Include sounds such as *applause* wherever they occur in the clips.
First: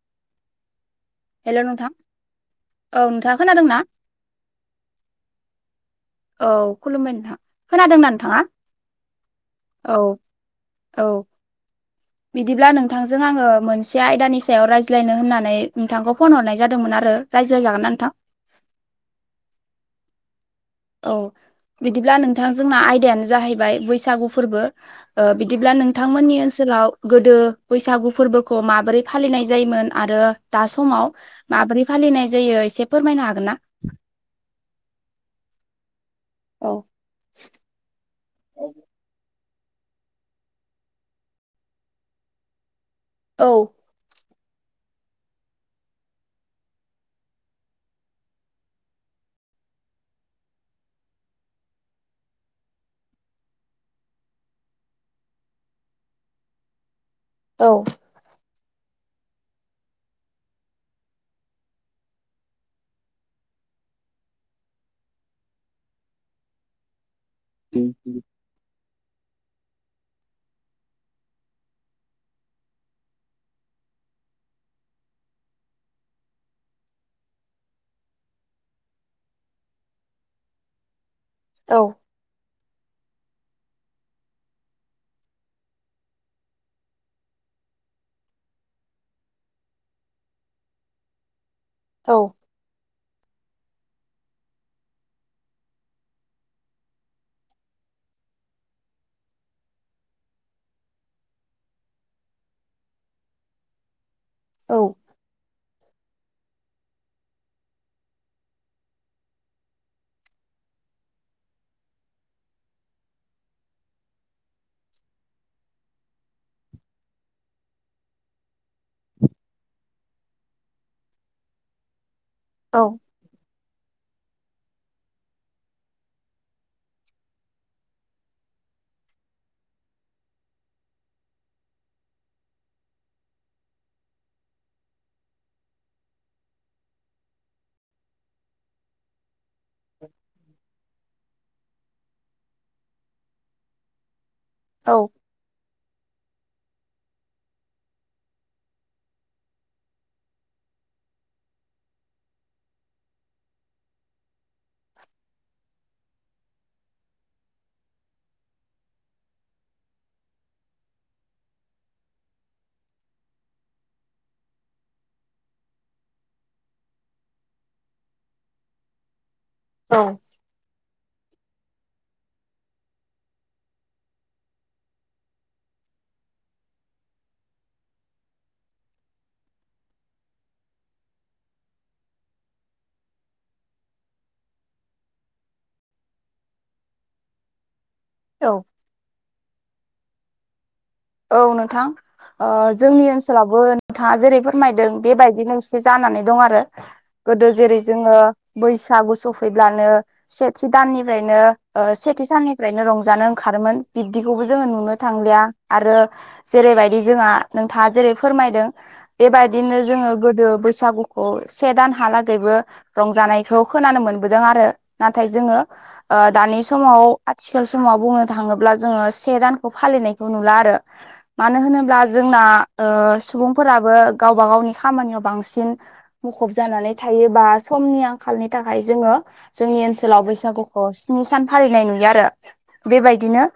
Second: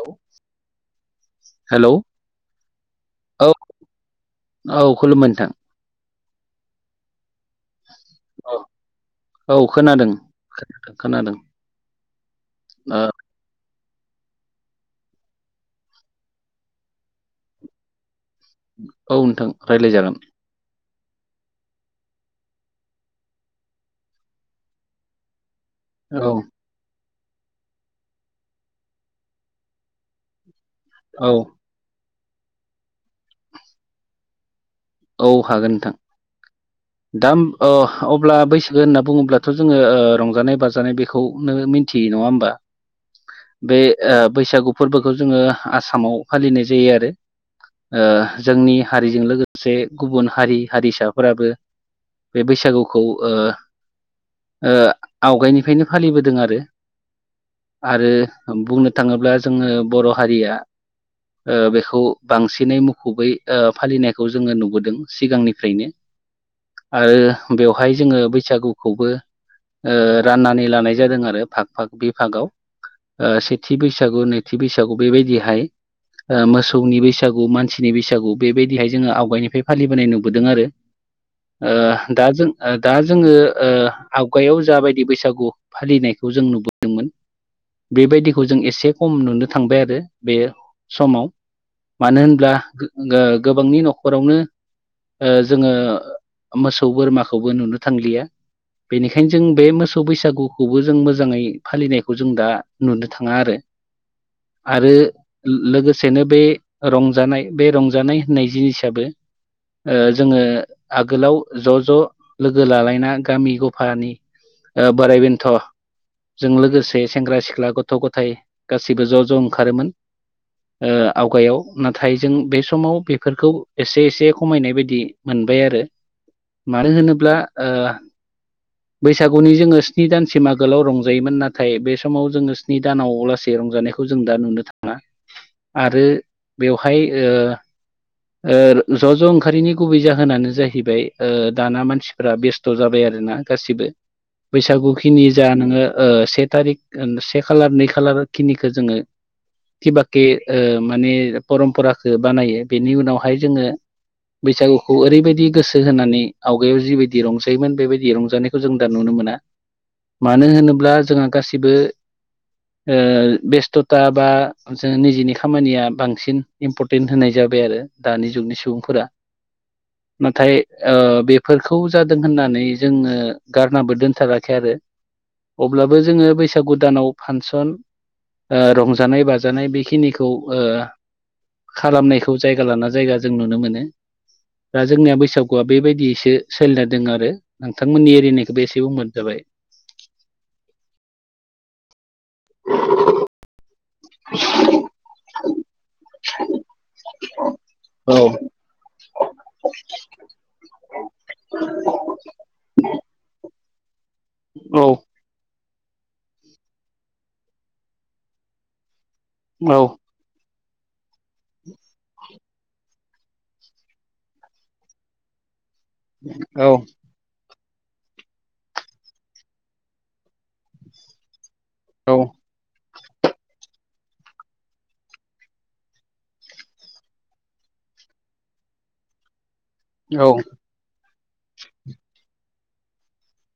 औ हेल' नोंथां हेलौ नोंथाङा औ खोनादोंना औ खुलुमबाय नोंथां। औ खुलुमबाय नोंथां खोनादोंना नोंथाङा औ औ खोनादों खोनादों औ खोनादों बिदिब्ला ओ नोंथांजों आङो मोनसे आयदानि सा याव रायज्लायनो होननानै नोंथांखौ फन हरनाय जादोंमोन आरो रायज्लायजागोन ना नोंथां? औ नोंथां रायज्लाय जागोन। औ बिदिब्ला नोंथां जोंना आयदायानो जाहैबाय बैसागु फोरबो बिदिब्ला ओ नों औ नोंथांमोननि ओनसोलाव गोदो बैसागु फोरबोखौ माबोरै फालिनाय जायोमोन आरो दा समाव औ माब्रै फालिनाय जायो एसे फोरमायनो हागोन ना? औ हागोन नोंथां औ दा ओम अब्ला बैसागु होनना बुङोब्ला थ' जोङो ओ रंजानाय बाजानाय बेखौनो मिन्थियो नङा होमबा औ बे ओ बैसागु फोरबोखौ जोङो आसामाव फालिनाय जायो आरो। ओ जोंनि हारिजों लोगो से गुबुन हारि हारिसाफोराबो बे बैसागुखौ ओ ओ आवगायनिफ्रायनो फालिबोदों आरो। औ आरो बुंनो थाङोब्ला जोङो बर' हारिया ओ बेखौ बांसिनै मुखुबै ओ फालिनाय खौ जोङो नुबोदों सिगांनिफ्रायनो आरो बेवहाय जोङो बै सागुखौबो ओ राननानै लानाय जादों आरो भाग भाग बे फागाव। ओ सेथि बैसागु नैथि बैसागु बेबायदिहाय ओ मोसौनि बैसागु मानसिनि बैसागु बेबायदिहाय जोङो आवगायनिफ्राय फालिबोनाय नुबोदों आरो ओ औ दा जों ओ दा जोङो ओ आवगायाव जाबायदि बैसागु फालिनायखौ जों नुबोदोंमोन बेबायदिखौ जों एसे खम नुनो थांबाय आरो बे समाव। औ मानो होनब्ला गो ओ गोबांनि न'खरावनो ओ जोङो मोसौ बोरमाखौबो नुनो थांलिया। बेनिखायनो जों बे मोसौ बैसागुखौबो जों मोजाङै फालिनायखौ जों दा नुनो थाङा आरो। आरो लोगोसेनो बे रंजानाय बे रंजानाय नै जिनिसआबो ओ जोङो आगोलाव ज' ज' लोगो लालायना गामि गफानि ओ बोराय बेनथ' जों लोगोसे सेंग्रा-सिख्ला गथ'-गथाय गासैबो ज' ज' ओंखारोमोन। ओ आवगायाव नाथाय जों बे औ समाव बे फोरखौ एसे एसे खमायनाय बायदि मोनबाय आरो। मानो होनोब्ला ओ *inaudible* बैसागुनि जोङो स्नि दानसिम आगोलाव रंजायोमोन नाथाय बे समाव जोङो स्नि दानाव लासै रंजानाय खौ जों दा नुनो थाङा आरो बेवहाय ओ ओ ज' ज' ओंखारनि गुबै जाहोनानो जाहैबाय ओ दाना मानसिफ्रा बेस्थ' जाबाय आरो ना गासिबो। बैसागु औ खिनि जा नोङो ओ से तारिख से खालार, नै खालार खिनिखौ जोङो कि बाके ओ माने परमपराखौ बानायो बेनि उनावहाय जोङो बैसागुखौ ओरैबायदि गोसो होनानै आवगायाव जिबायदि रंजायोमोन बेबायदि रंजानाय खौ जों दा नुनो मोना। मानो होनोब्ला जोंहा गासिबो ओ बेस्ट'था बा जों निजेनि खामानिया बांसिन इम्परटेन्ट होनाय जा बाय आरो दानि जुगनि सुबुंफोरा। औ नाथाय ओ बेफोरखौ जादों होननानै जोङो गारनाबो दोनथाराखै आरो। अब्लाबो जोङो बैसागु दानाव फांसन ओ रंजानाय बाजानाय बेखिनिखौ ओ खालामनाय‌ खो खौ जायगा लाना जायगा जों नुनो मोनो। दा जोंनिया बैसागुआ बेबायदिसो सोलिना दङ आरो। नोंथांमोननि औ एरैनिखौबो एसे बुंबानो जाबाय। औ नोंथां। ओ जोंनि ओनसोलावबो नोंथाङा जेरै फोरमायदों बे बायदिनो एसे जानानै दं आरो। गोदो जेरै जोङो औ बैसागु सफैब्लानो सेथि दाननिफ्रायनो ओ सेथि साननिफ्रायनो रंजानो ओंखारोमोन। बिब्दिखौबो जोङो औ नुनो थांलिया। आरो जेरैबायदि जोंहा नोंथाङा जेरै फोरमायदों बेबायदिनो जोङो गोदो बैसागु खौ से दानहालागैबो रंजानायखौ खोनानो मोनबोदों आरो नाथाय जोङो ओ दानि औ समाव आथिखाल समाव बुंनो थाङोब्ला जोङो से दानखौ फालिनाय खौ नुला आरो मानो होनोब्ला जोंना ओ सुबुंफोराबो गावबा गावनि खामानियाव बांसिन मुखुब जानानै थायो बा समनि आंखालनि थाखाय जोङो जोंनि ओनसोलाव बैसागुखौ स्नि सान फालिनाय नुयो आरो बे बायदिनो।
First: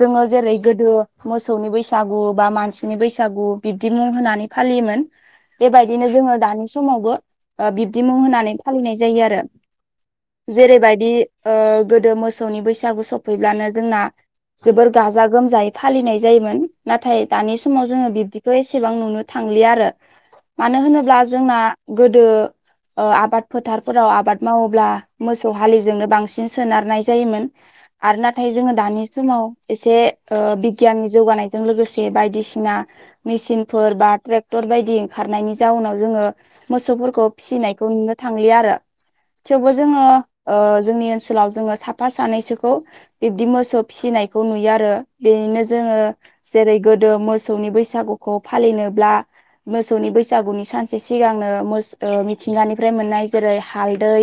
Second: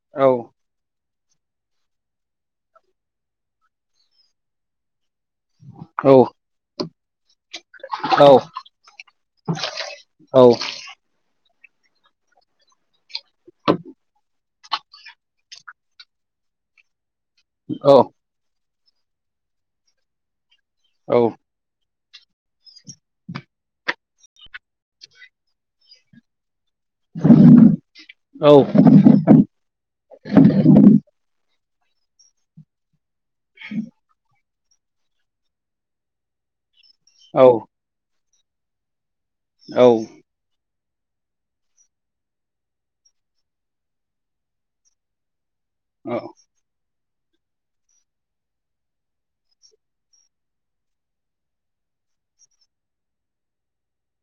जोङो जेरै गोदो मोसौनि बैसागु बा मानसिनि बैसागु बिब्दि मुं होनानै फालियोमोन। बे बायदिनो जोङो दानि समावबो ओ बिब्दि मुं औ होनानै फालिनाय जायो आरो। औ जेरैबायदि ओ गोदो मोसौनि बैसागु सफैब्लानो जोंना जोबोर गाजा गोमजायै फालिनाय जायोमोन नाथाय दानि समाव औ जोङो बिब्दिखौ एसेबां नुनो थांलि आरो। मानो होनोब्ला औ जोंना गोदो ओ आबाद फोथारफोराव आबाद मावोब्ला मोसौ हालिजोंनो बांसिन सोनारनाय जायोमोन आरो नाथाय जोङो दानि समाव एसे ओ बिगियाननि जौगानायजों लोगोसे बायदिसिना मेसिनफोर बा ट्रेक टर बायदि ओंखारनायनि जाउनाव जोङो मोसौफोरखौ फिसिनायखौ नुनो थांलि आरो। थेवबो जोङो ओ जोंनि ओनसोलाव जोङो साफा सानैसोखौ बिब्दि मोसौ फिनायखौ नुयो आरो। बेनिनो जोङो जेरै गोदो मोसौनि बैसागुखौ फालिनोब्ला मोसौनि बैसागुनि सानसे सिगांनो मोस ओ मिथिंगानिफ्राय मोननाय जेरै हालदै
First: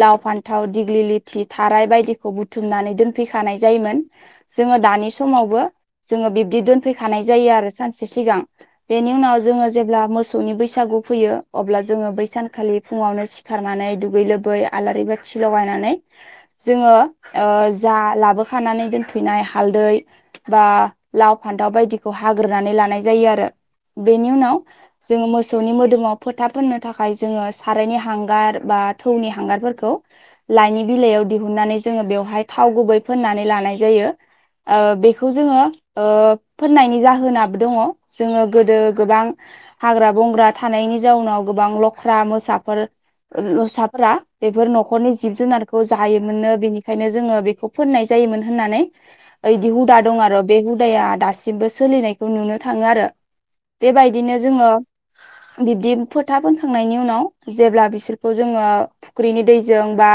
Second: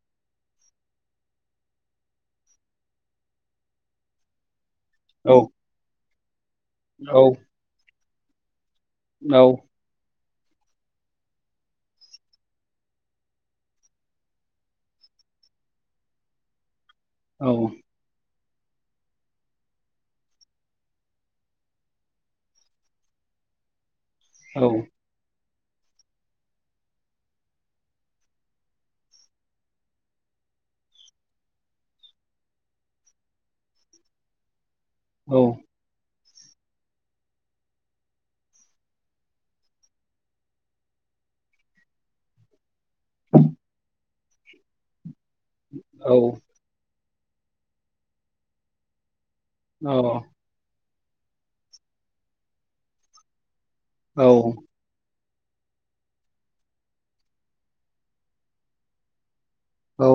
लाव फान्थाव दिग्लि लिथि थाराय बायदिखौ बुथुमनानै दोनफैखानाय जायोमोन। जोङो दानि स समावबो जोङो बिब्दि दोनफैखानाय जायो आरो सानसे सिगां बेनि उनाव जोङो जेब्ला मोसौनि बैसागु फैयो अब्ला जोङो बैसानखालि फुङावनो सिखारनानै दुगै लोबै आलारि बाथि लगायनानै जोङो ओ जा लाबोखानानै दोनफैनाय हालदै बा लाव फान्थाव बायदिखौ हाग्रोनानै लानाय जायो आरो बेनि उनाव जोङो मोसौनि मोदोमाव फोथा फोननो थाखाय जोङो सारायनि हांगार बा थौनि हांगारफोरखौ लाइनि बिलाइयाव दिहुननानै जोङो बेवहाय थाव गुबै फोननानै लानाय जायो। ओ बेखौ जोङो ओ फोननायनि जाहोनाबो दङ जोङो गोदो गोबां हाग्रा बंग्रा थानायनि जाउनाव गोबां लख्रा मोसाफोर लसाफोरा बेफोर न'खरनि जिब जुनारखौ जायोमोनो बेनिख खायनो जोङो बेखौ फोननाय जायोमोन होननानै ओदि हुदा दं आरो बे हुदाया दासिमबो सोलिनायखौ नुनो थाङो आरो बेबायदिनो जोङो बिब्दि फोथा फोनखांनायनि उनाव जेब्ला बिसोरखौ जोङो फुख्रिनि दैजों बा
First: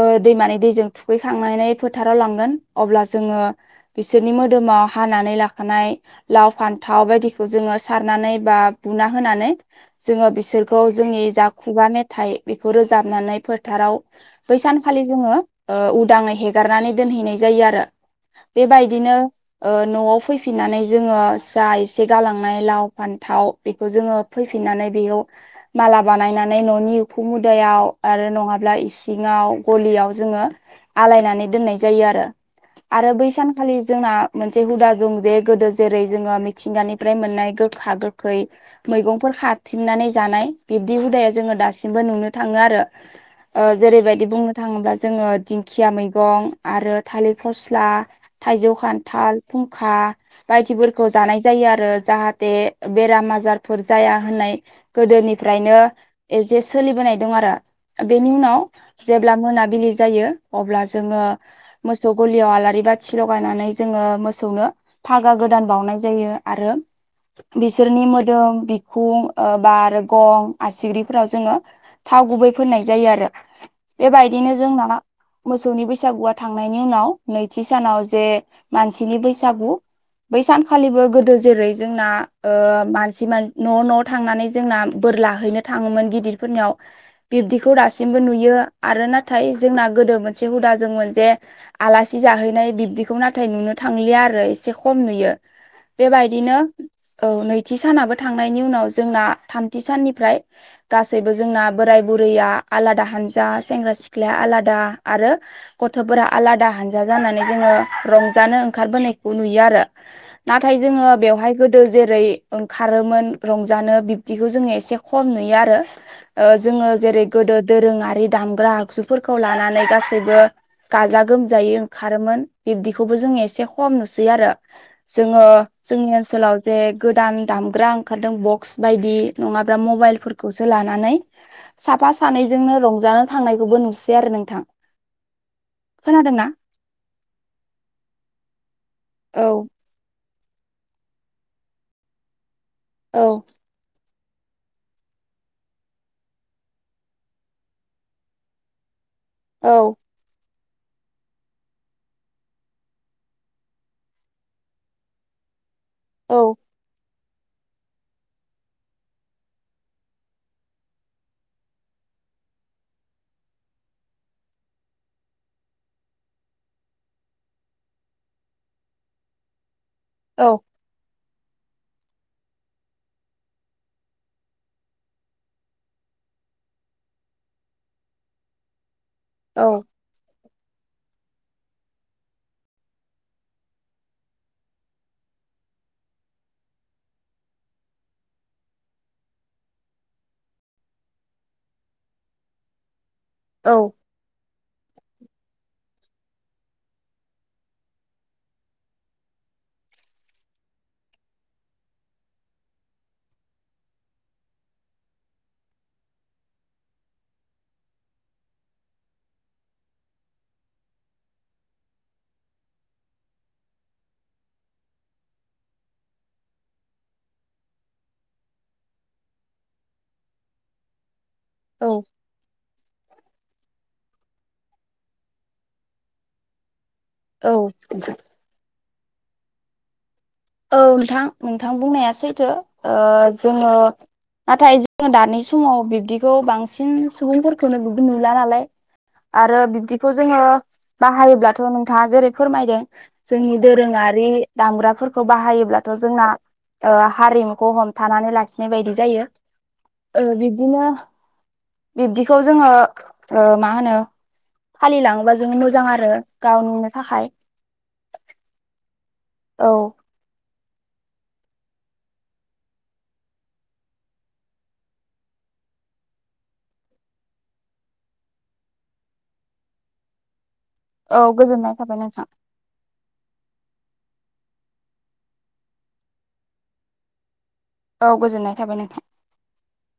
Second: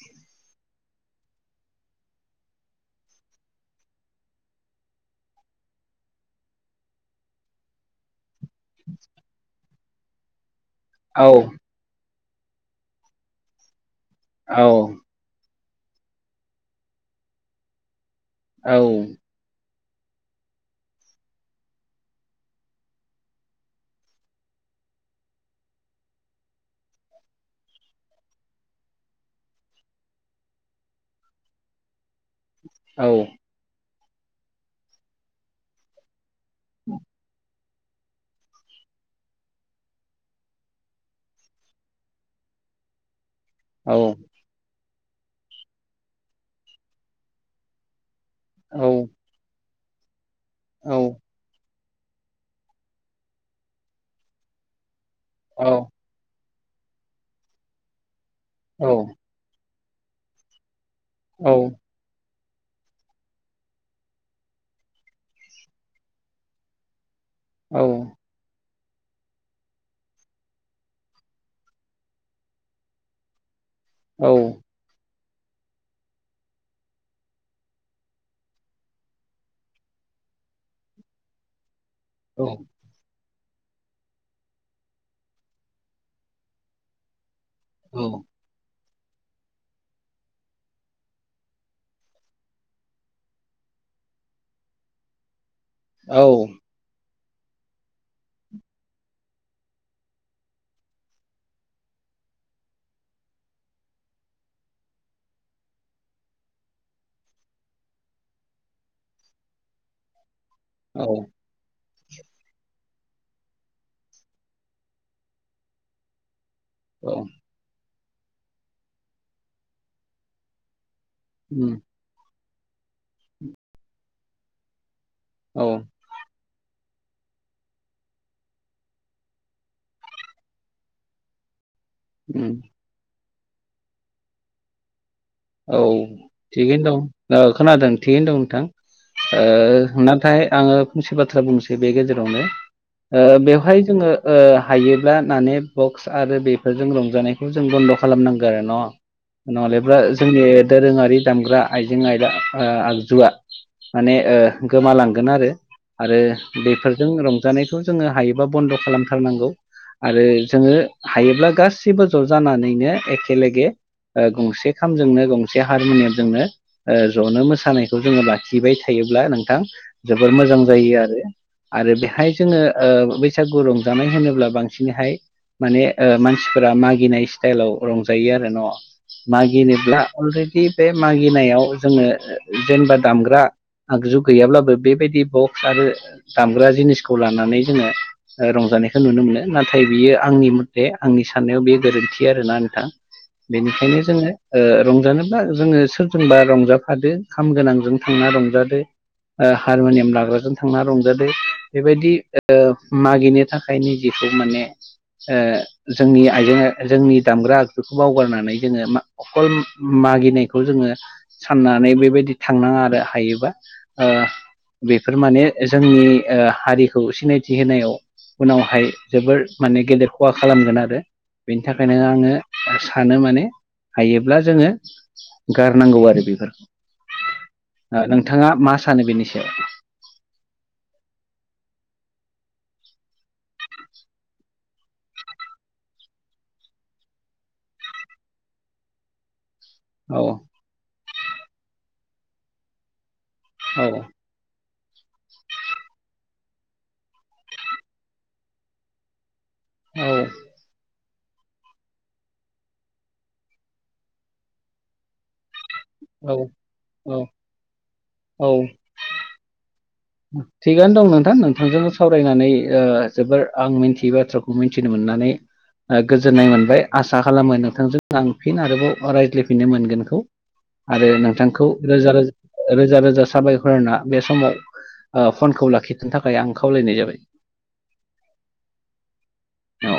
ओ दैमानि दैजों थुखैखांनानै फोथाराव लांगोन अब्लास जोङो बिसोरनि मोदोमाव हानानै लाखानाय लाव फान्थाव बायदिखौ जोङो सारनानै बा बुना होनानै जोङो बिसोरखौ जोंनि जा खुगा मेथाइ बेखौ रोजाबनानै फोथाराव बै सानखालि जोङो ओ उदाङै हेगारनानै दोनहैनाय जायो आरो बेबायदिनो ओ न'आव फैफिननानै जोङो जा एसे गालांनाय लाव फान्थाव बेखौ जोङो फैफिननानै बेय' माला बानायनानै न'नि उखु मुदायाव आरो नङाब्ला इसिङाव गलियाव जोङो आलायनानै दोननाय जायो आरो आरो बै सानखालि जोंना मोनसे हुदा जों जे गोदो जेरै जोङो मि थिंगानिफ्राय मोननाय गोखा गोखै मैगंफोर खाथेमनानै जानाय बिब्दि हुदाया जोङो दासिमबो नुनो थाङो आरो ओ जेरैबायदि बुंनो थाङोब्ला जोङो दिंखिया मैगं आरो थालिर फस्ला थाइजौ खान्थाल फुंखा बायदिफोरखौ जानाय जायो आरो जाहाथे बेराम आजारफोर जाया होननाय गोदोनिफ्रायनो ए जे सोलिबोनाय दं आरो बेनि उनाव औ ब्ला मोनाबिलि जायो अब्ला जोङो मोसौ गलियाव आलारि बाथि लगायनानै जोङो मोसौनो फागा गोदान बावनाय जायो आरो बिसोरनि मोद दोम बिखुं ओ बा आरो गं आसिग्रिफोराव जोङो थाव गुबै फोननाय जायो आरो बेबायदिनो जोंना मोसौनि बैसागुआ थांनायनि उनाव नैथि सानाव जे मानसिनि बैसागु बै सानखालिबो गोदो जेरै जोंना ओ मानसि मान न' न' थांनानै जोंना बोर लाहैनो थाङोमोन गिदिरफोरनियाव बिब्दिखौ दासिमबो नुयो आरो नाथाय जोंना गोदो मोनसे हुदा जोङो जे आलासि जाहैनाय बिब्दिखौ नाथाय नुनो थांलिया आरो इसे खम नुयो बेबायदिनो औ नैथि सानाबो थांनायनि उनाव जोंना थामथि साननिफ्राय गासैबो जोंना बोराय बुरैया आलादा हानजा सेंग्रा सिख्लाया आलादा आरो गथ'फोरा आलादा हानजा जानानै जोङो रंजानो ओंखारबोनायखौ नुयो आरो नाथाय जोङो बेवहाय गोदो जेरै ओंखारोमोन रंजानो बिब्दिखौ जोङो एसे खम नुयो आरो। ओ जोङो जेरै गोदो दोरोङारि दामग्रा आगजुफोरखौ लानानै गासैबो गाजा गोमजायै ओंखारोमोन बिब्दिखौबो जोङो एसे खम नुसै आरो। जोङो जोंनि ओनसोलाव जे गोदान दामग्रा ओंखारदों बक्स बायदि नङाब्ला मबाइल फोरफोरखौसो लानानै साफा सानैजोंनो रंजानो थांनायखौबो नुसै आरो नोंथां। औ खोनादोंना थिगैनो दं दा खोनादों थिगैनो दं नोंथां औ ओ नाथाय आङो फंसे बाथ्रा बुंनोसै बे गेजेरावनो औ ओ बेवहाय जोङो ओ हायोब्ला माने बक्स आरो बेफोरजों रंजानायखौ जों बन्द' खालामनांगौ आरो न'। औ नहलेबा जोंनि दोरोङारि दामग्रा आइजें आयदा आ-आगजुआ माने ओ गोमालांगोन आरो आरो औ बेफोर जों रंजानायखौ जोङो हायोबा बन्द' खालामथारनांगौ आरो जोङो हायोब्ला गासिबो ज' जानानैनो एखेेलगे ओ गंसे खामजोंनो गंसे हारमुनियामजोंनो ओ जनो मोसानायखौ जोङो लाखिबाय थायोब्ला नोंथां जोबोर औ मोजां जायो आरो। आरो बेहाय जोङो ओ बैसागु रंजानाय होनोब्ला बांसिनहाय माने ओ मानसिफोरा मागिनाय स्टाइलाव रंजायो आरो न'। जेनेब्ला अलरेडि बे मागिनायाव जोङो जेनेबा दामग्रा आगजु गैयाब्लाबो बेबायदि बक्स आरो दामग्रा जिनिसखौ लानानै जोङो रंजानायखौ नुनो मोनो नाथाय बियो आंनि मथे आंनि साननायाव बे गोरोन्थि आरोना नोंथां। औ बेनिखायनो जोङो ओ रंजानोबा जोङो सोरजोंबा रंजाफादो खाम गोनांजों थांना रंजादो। ओ हारम'नियाम लाग्राजों थांना रंजादों बेबायदि ओ मागिनो थाखायनो निजिखौ माने ओ जोंनि आइजें जोंनि दामग्रा आगजुखौ बावगारनानै जोङो मा अखल मागिनायखौ जोङो साननानै बेबायदि थांनाङा आरो हायोबा ओ। बेफोर माने जोंनि ओ हारिखौ सिनायथि होनायाव उनावहाय जोबोर माने गेदेर खहा खालामगोन आरो। बेनि थाखायनो औ आङो सानो माने हायोब्ला जोङो गारनांगौ आरो बेफोरखौ। औ। थाङा मा सानो बेनि सायाव? औ नोंथां नोंथां बुंनाया सैथो ओ जोङो नाथाय जोङो दानि समाव बिब्दिखौ बांसिन सुबुंफोरखौनो बिब्दि नुला नालाय। आरो बिब्दि खौ औ जोङो बाहायोब्लाथ' नोंथाङा जेरै फोरमायदों जोंनि औ दोरोङारि दामग्राफोर खौ बाहायोब्लाथ' जोंना ओ हारिमुखौ हमथानानै लाखिनाय बायदि जायो। औ ओ बिब्दिनो बिब्दिखौ जोङो ओ मा होनो फालिलाङोबा जों मोजां आरो औ गाव नुनो औ थाखाय। औ। औ। थिगानो दं नोंथां नोंथांजोंबो सावरायनानै ओ जोबोर आं मिन्थियै बाथ्राखौ मिन्थिनो मोननानै ओ गोजोननाय मोनबाय आसा खालामो नोंथांजों आं फिन आरोबाव रायज्लायफिननो मोनगोनखौ आरो औ नोंथांखौ गोजोननाय थाबाय रोजा नोंथां रोजा रोजा रोजा साबायखरना बे समाव ओ फनखौ लाखिथनो थाखाय आं खावलायनाय जाबाय। औ गोजोननाय थाबाय नोंथां। औ